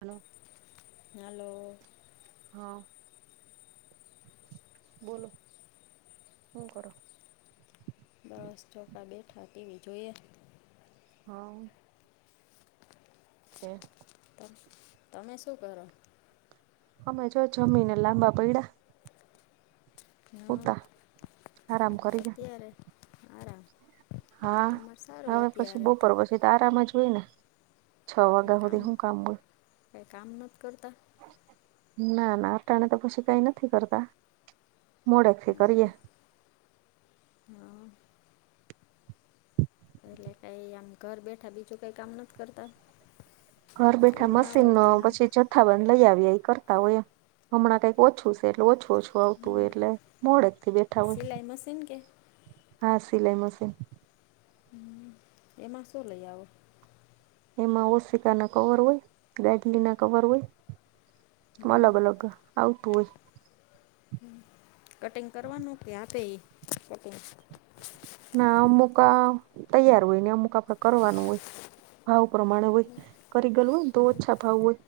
Hello hello હા બોલો હું કરો દસ ચોખા બેઠાતીવી જોઈએ. હા છે. ત તમે શું કરો અમે જો જમીને લાંબા પૈડા હા ઉટ આરામ કરી જા આરા હા હવે પછી બપો પછી તો આરામ જ હોય ને છ વાગાઓ તે હું કામ કંઈ કામ નથી કરતા ના ના અટાણે તો પછી કઈ નથી કરતા મોડેક થી હા કરીએ હા એટલે કઈ આમ ઘર બેઠા બીજું કંઈ કામ નથી કરતા. ઘર બેઠા એવું ના મશીન હોય ન તમારે પછી જથ્થાબંધ લઈ આવએ એ કરતા હોય હમણાં કંઈક ઓછું છે એટલે ઓછું આવતું હોય એટલે મોડેક થી બેઠા હોય. ટાઈમસીન કે હા સિલાઈ મશીન હ એમાં શું લઈ આવો એમાં ઓશિકા ના કવર હોય ગાઢલી ના કવર હોય. હા અલગ અલગ આવતું હોય. કટિંગ કરવાનું કે આપે એ કટિંગ ના અમુક તૈયાર હોય ને અમુક આપડે કરવાનું હોય. ભાવ પ્રમાણે હોય કરી ગયલું હોય ને તો ઓછા ભાવ હોય.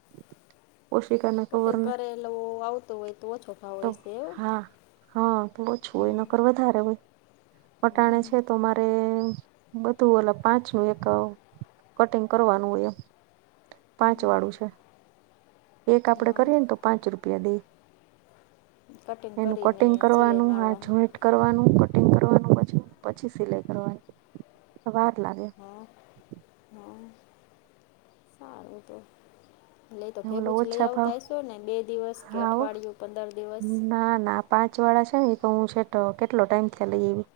પો શીિકના કટિંગ કરેલો આવતો હોય તો ઓછો તો ખાવય છેવ હા હા તો ઓછું હોય નકર વધારે હોય વટાણે હમ છે તો મારે બધું ઓલ પાંચ નું એક આવ કટિંગ કરવાનું એમ પાંચ હમ વાળું છે એક આપડે હા કરીએ ને તો પાંચ રૂપિયા દઈ કટિંગ એનું કરીને કટિંગ સિલાઈ કરવાનું આ મારવાની જોઈન્ટ કરવાનું કટિંગ કરવાનું પછી પછી સિલાઈ કરવાની વાર લાગે હા હા સારું તો લ તો ઓલો ભેગું જ લઈ ઓછા ભાવ આવતા હશો ને બે દિવસ દસ કે હા હો અઠવાિયું પંદર દિવસ ના ના પાંચ વાળા છે ને તો હું છે તો કેટલો ટાઈઇમથીં લઈ આવીવી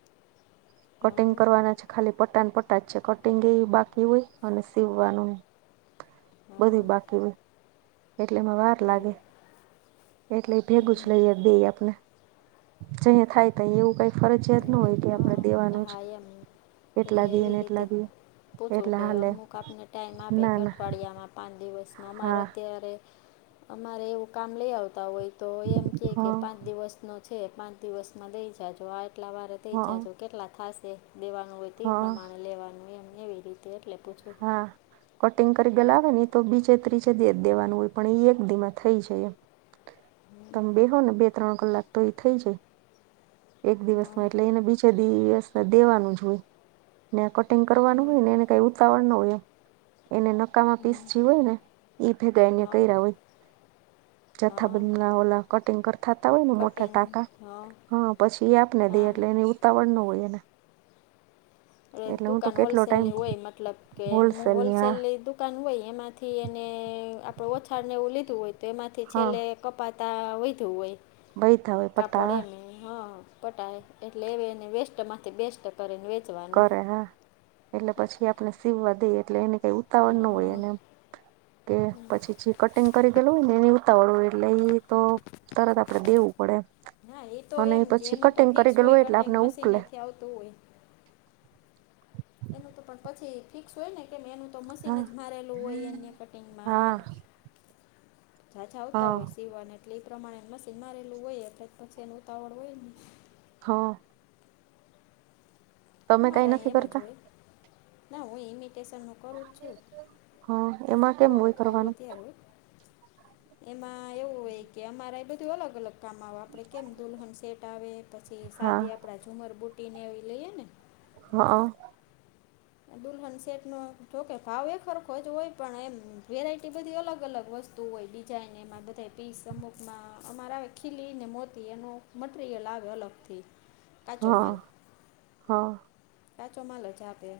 કટિંગ હા કરવાના છે ખાલી પટાન પટાજ છે કટિંગ એ બાકી હોય અને સીવવાનું [inaudible] હા બધું બાકી હો એટલે એમાં વાર લાગે એવું કેટલે ભેગું જ હમ લઈએ દઈ આપને જ થાય ત એવું કઈ ફરજિયાત ન હોય કે આપડે હા દેવાનું જ હા એમ એટલા એટલે દઈએ ને એવી રીતે એટલા દઈએ પૂછવું એટલા કે હાલે અમુક આપને ટાઈમ આપે ના કે ના અઠવાડિયામાં પાંચ દિવસમાં અમારે હા અત્યારે અમારે એવું કામ લઈ આવતા હોય તો એમ કે કે હા પાંચ દિવસનોો છે પાંચ દિવસમાં દઈ જજ આ એટલા વાર હા જાજો કેટલા થશે દેવાનું હોય તે હા પ્રમાણે લેવાનું હોય એમ એવી રીતે એટલે પૂછવ હા કટિંગ કરી ગલાવે ને તો બીચે ત્રીજે દ દેવાનું હોય પણ એ એક ધીમા થઈ જાય એમ તમે બેહો ને બે ત્રણ કલાક તો એ થઈ જાય એક હં દિવસમાં એટલે એને બીજા દિવસ દેવાનું જ હોય ને કટિંગ કરવાનું હં હોય ને એ કઈ ઉતાવર ન હોય એને નકામાં પીસ હં જે હોય ને ઈ ભેગા એને હં કર્યા હોય હં જથ્થાબંધ ના ઓલા કટિંગ કરતાતા હોય ને મોટા કટિંગ ટાકા હં હા પછી એ આપને દે એટલે એની ઉતાવર નું હોય એને એટલે હું તો દુકાન કેટલો ટાઈમ હોલસેલની હોય મતલબ કે હું હોલસેલની આ હોલસેલ દુકાન હોય એમાંથી એને આપણે ઓછાળને એવું લીધું હોય તો એમાંથી હા છેલ્લે કપાતા વધધું હોય બહી થવા કાપોડ એમ હ પટાય એટલે એ એને વેસ્ટ માંથી બેસ્ટ કરીને વેચવાની કરે હા એટલે પછી આપણે સીવવા દઈએ એટલે એને કઈ ઉતાવળ ન હોય હં એને એમ કે પછી જે કટિંગ કરી ગયેલું હોય ને એની ઉતાવળું એટલે એ તો તરત આપડે દેવું પડે ના એ એમ તો અને કે પછી એનું તો કટિંગ કરી ફિક્સ ગયેલું હોય એટલે કટિંગ આપણે ઉકલે મશીનેથી આવતું હોય એનું તો પણ પછી ફિક્સ હોય ને કેમ એનું તો મશીન હા જ મારેલું હોય એને ટંગ હા સાછા આવતા હા હોય સીવાને એટલે એ પ્રમાણે મશીન માં રહેલું હોય એટલે પછી એનું ઉતાવળ હોય ને હા તમે કઈ અમારેહી નથી એમ જો કરતા હોય ના હું એમી સ્ટેશનનું કરું જ છું હા એમાં કેમ હોય થોડું થોડું કરવાનું અત્યારે એમાં એવું હોય કે અમારા એ બધું અલગ અલગ કામ આવે આપડે કેમ દુલ્હન સેટ આવે પછી હા સાદી આપડા ઝુમર બુટી ને એવી લઈએે ને હા દુલ્હન સેટનો જોકે ભાવ એ ખરખો જ હોય પણ એમ વેરાયટી બધી અલગ અલગ વસ્તુ તું હોય ડિઝાઇન એમાં બધા પીસ અમુકમાં અમારે આવે ખીલી ને મોતી એનો મટ એ લગ અ લગથી કાચો હા માલ હા કાચો માલ જ આપે.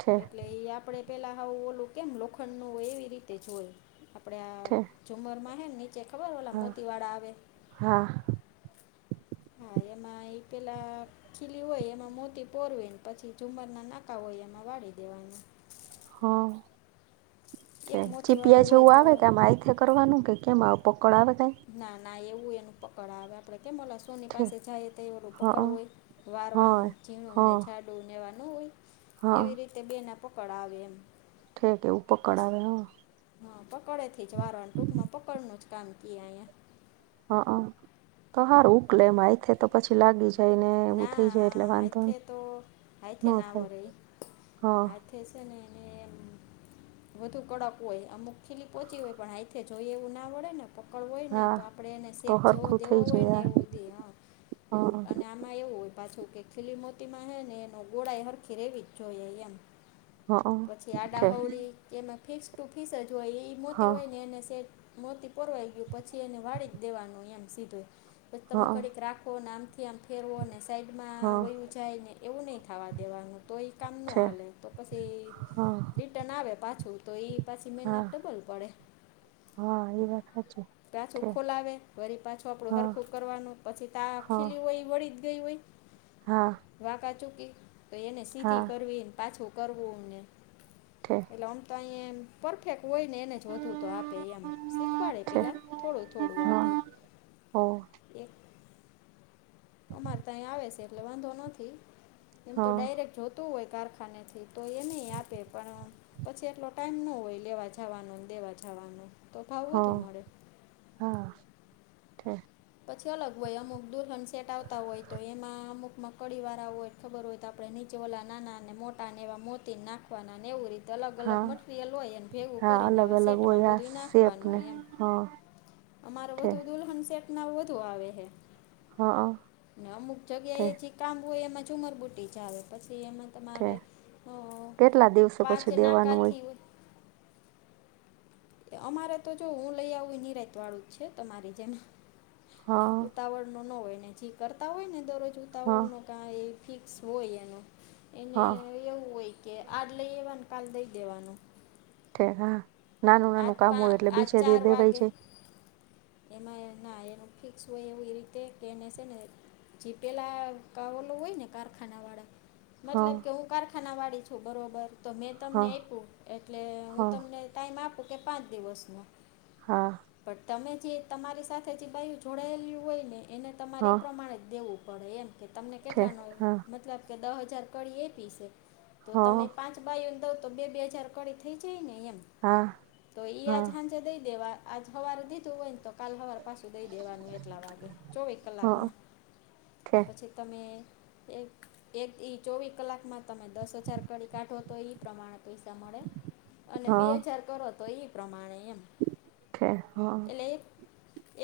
છે એટલે એ આપડે પેલા હું ઓોલું કેમ લોખંડ નું હોય એવી રીતે જ હોય આપડે આ છે ઝુમર માં હે નીચે ખબર ઓલા હા મોતીવાડા આવે. હા હા એમાં એ પેલા ખીલી હોય એમાં મોતી પોરવે પછી ઝુમર ના ના પાકા હોય એમાં વાળી દેવાની. હ એક મોતીવાળું ચીપિયા હોય જેવું તો આવે કે આ મા. એ કરવાનું કે કે મા આવ પકડ આવે ક ના ના એવું એનું પકડ આવે આપડે કેમલાસ. ની છે પાસે જાય તહેવરું પકડ હા હોય હા વારવાનું ઝીણું ને હા જાડું નેવા ન હોય. હા એવી રીતે બેને પકડ આવે એમ. ઠેક એવું પકડ બસ આવે હા. હા પકડે થી જ વારવા ટૂંક માં પકડનું જ કામ કએ અહીયા. હા તો સારું ઉકલે એમાં એથે તો પછી લાગી જ. ના હથે તો હાઈથે ના હોો થાય રહી હા હ. થ છે ને. વધુ કડક હોય અમુક ખીલી પોહોંચી હોય પણ આઈથે જોઈ એવું ના વડે ને પકડ હોય ને હા તો આપણે એને તો સેફ જેવો હરખું દેવો થઈ હોય ને જાય એવું દી હ. હા આમાં એવું હોય પાછું કે ખીલી મોતીમાં હ ને એનો ગોળ એ સરરખી રેવી જ જોઈએ એમ. પછી અલગ આડાહડી કે ફિક્સ ટુ ફીસ જ હોય એ મોતી હોય ને એને સેટ મોતી પરરવાઈ ગયું પછી એને વાળી જ દેવાનું એમ સીધું પછી તમે ઘડીક રાખો અનેને આમ. થી આમ ફેરવો અને સાઈડમાં વયું જાય ને એવું નહીં થવા દેવાનું. તો એ કામ ન હાલે તો પછી રિટર્ન આવે પાછું. તો એ પાછી મિનાર તો ભલ પડે. પાછું ખોલાવે વરી પાછું આપણું હરખું કરવાનું પછી તા વ વળીિત ગઈ વ હા. વાકા ચૂકી તો એને સીધી કરવીને પાછું કરવું એમને. ઓઠ. એટલે આમ તો અહીંયા એ પરફેક્ટ હોય ને એને જ વધુ તો આપે એમ શીખવાડે પેલા થોડું થોડું આપે એક. અમારે તં આવે છે એટલે વાંધો નથી એમ તો ડાયરેક્ટ જો હોય કારખાને થી તો એ નહી આપે પણ પછી એટલો ટાઈમ ન હોય લેવા જવાનોને દેવા જવાનો તો ભાવ વધુ મળે. હા. પછી અલગ હોય અમુક દુલહન સેટ આવતા હોય તો એમાં અમુક મકડીી વાળા હોય. ખબર હોય તો આપડે નીચે ઓળલા નાના અને મોટા ને એવા મોતી નાખવાનાને એવું રીતે. અલગ અલગ મટરિયલ હોય એને ભેગું કરીને એવા સેટમાં બધું નાખવાનું એમ. હા. અમારે વધુ દુલ્હન સેટ ના વધુ આવે છે. હ અમુક જગ્યા ઠે એ જે કામ હોય એમાં જ ઉમરબુ્ટટી ચાલે પછી એમાં ઠે તમારે કેટલા દિવસો પાંચ પછી દેવાનું હોય નાકાથીય. અમારે તો જો હું લઈ આવું નિનીરાત વાળું જ છે તમારી જેમ હા ઉતાવળ નો ના હોય ને જી કરતા હોય ને દરરોજ હા. કાં એ ફિક્સ હોય એનું એને હા એવું હોય. કે આજ લઈ એવાનું કાલ દઈ દેવાનું. ઠેક હા નાનું આજ નાનું કામ પા હોય એટલે બીચે દ દેવાય જાય. એમાંયના એનો ફિક્સ હોય એવું એ રીતે કેને છે ને. જીપેલા કાવલો હોય ને કારખાના વાળા હા મતલબ કે હું કારખાના વાળી છું બરોબર તો મેં તમને હા આપ્યું એટલે હું હા તમને ટાઈમ આપ કે પાંચ દિવસનો હા. પણ તમે જે તમારી સાથે જે બાઈયુ જોડાયેલું હોય ને એને તમારે એ હા પ્રમાણે જ દેવું પડે એમ કે તમને ઠે કેટલાનો હા મતલબ મે દ હજાર કરી એ પીસે તો હ તમે હા પાંચ બાઈ દઉ તો બે બે હજાર કડી થઈ જાય ને એમ. હા. તો ઈ આજ હાજે દઈ દેવા આજ હવારે દીધું હોય ને તો કાલ હવાર પાછું દઈ દેવાનું એટલા વાગે. ચોવીસ હા કલાકમાં ઠે પછી તમે એક એક ઈ ચોવીસ કલાકમાં તમે દસ હજાર કરી કાઢો તો એ પ્રમાણે પૈસા મળે. અને બે હા હજાર કરો તો એ પ્રમાણે એમ. ઓકે હા. પ્લે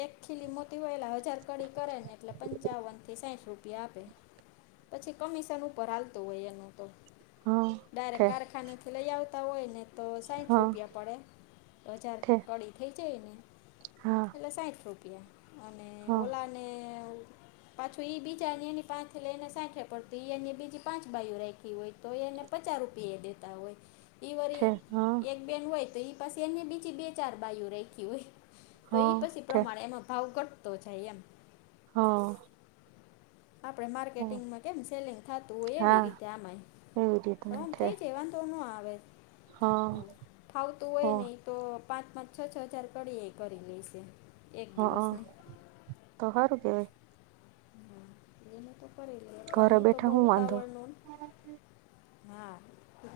એક ખીલી મોતીવાયેલા હજાર કડી કરે ને એટલે પંચાવન થી સાહિઠ રૂપિયા આપે. પછી કમિશન ઉપર હાલતું હોય એનું તો. હા ડાયરેક ઠે કારખાને થી લઈ આવતા હોય ને તો સાહિઠ હા રૂપિયા પડે. હજાર ઠે કડી થઇ જાય ને હા. એટલે સાહિઠ રૂપિયા અને હા ઓલાને પાછું એ બીજા અને એની પાહિથી લઈને સાહીઠે પડતું અને બીજી પાંચ બાાયુ રાખી હોય. તો એને પચાસ રૂપિયા એ દેતા હોય. એઈ ઠે વરી હા એક બેન હોય તો એ પાસે એને બીજી બે ચાર બાઈઓ રાખી હોય. તો એ હા પછી ઠે પ્રમાણે એમાં ભાવ ઘટતો જાય એમ. હા. આપડે માર્કેટિંગમાં કેમ સેલિંગ થતું હોય એવી રીતે આમાંય. હમ્મ એ જ હમ્મ થઈ જાય વાંધો નો આવે. હા. કઈ હા હા નહી તો પાંચ પાંચ છ છ હજાર કરીએ કરી લેશે. એક હ અ દિવસની તો હારું કેવાય. હ એને તો કરી લે પણ ઘરે હું તો બેઠા બહુ વાંધો ઉતાવળ નો હા.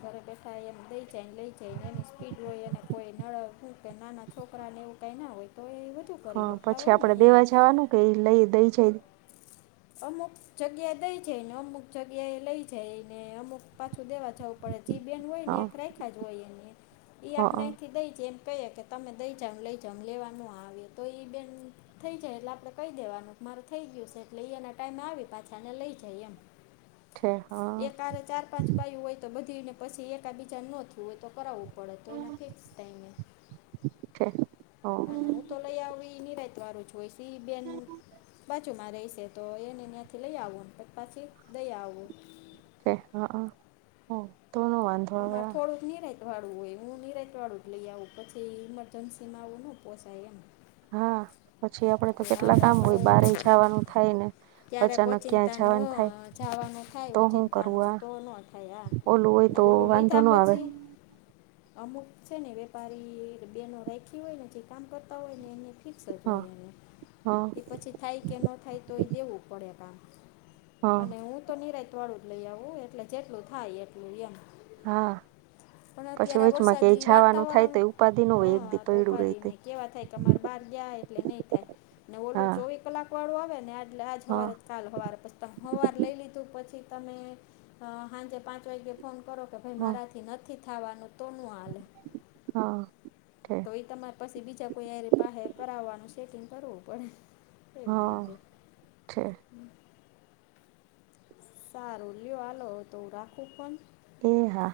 ઘરે બેઠા એમ દઈ જાય ને લઈ જાય એની સ્પીડ હોયને કોઈ નડ કે નાના છોકરાને એવું કંઈ ના હોય તો એ વધુ કરી હા શકતા પછી હોય ને આપડે એમ દેવા જવાનું કે લઈ દઈ જાય. [unintelligible] અમુક જગ્યા દઈ જાયને અમુક જગ્યા એ લઈ જાયને અમુક પાછું દેવા જાવું પણ જી બહેન હોય ને હા એક રાખા જ હોય એને એ આપણે હા અહીંથી દઈ જાય કહી કે તમે દઈ જાવ લઈ જાવ લેવાનું આવે તો એઈ બેન થઈ જાય એટલે આપડે કઈ દેવાનું મારો થઈ ગયું છે એટલે એના ટાઈમે આવી પાછાને લઈ જાય એમ ઠે હા એક હારે ચાર પાંચ બાાયું હોય તો બધીને પછી એકાબીજા નો ધુવે તો કરાવું. પડે તો એ નથી ટાઈમે ઠે હ હું તો લઈ આવ એ નિરાત વાળુ જ હોય છે ઈ બેન બાજુમાં રહીશે તો એને ત્યાંથી લઈ આવુંને પાછી દઈ આવું. હા હા તોનું વાંધ અમાર થોડુંક નિરાત વાળું હોય હું નિરાત વાળું જ લઈ આવું પછી ઇમરજન્સીમાં આવું ના પોછાય એમ. હા. પછી આપડે તો કે કેટલા હાલો કામ આપણે હોય બારે જવાનું થાય ને ક્યારેક અચાનક ક્યાં ઓચિંતાનું જવાનું થાય અ, જવાનું તો ખાય હું ચિંતા ન કરવું આ તો ન ખાય ઓલું હોય આ તો ઓલું વાંધો લીધા ન આવે પછી અમુક છે ને વેપારી બેનો રાખી હોય જે કામ કરતા હોય ને એ ઠીક તો હા ભૈયા ને હા પછી થાય કે ન થાય તો એ દેવું પડે કામ હા અને હું તો નિરા ઠોડું જ લઈ આવવું એટલે જેટલું થાય એટલું એમ હા પણ પછી અત્યારે આ વેચમાં કે એ વરસાદી જવાનું થાય વાતાવરણ તો એ ઉપાધિ ન હોય એક દી હા તો પૈડું ઉપાધિ રહી ને કેવા થાય કે અમારે બહાર ગયા એટલે નહીં થાય અને ઓલું હા ચોવીસ કલાકવાળું આવે ને આટલે આ જ હા સવારે કાલ હોવાર પછી હોવાર લઈ લીધું પછી તમે સાંજે પાંચ વાગ્યે ફોન કરો કે ભાઈ હા મારાથી નથી થવાનું તોનું હલે હા તમારે પછી બીજા કોઈ કરાવવાનું સેટિંગ કરવું પડે એવી હા રીતે છે સારું લિ હાલો તો હું રાખું પણ એ હા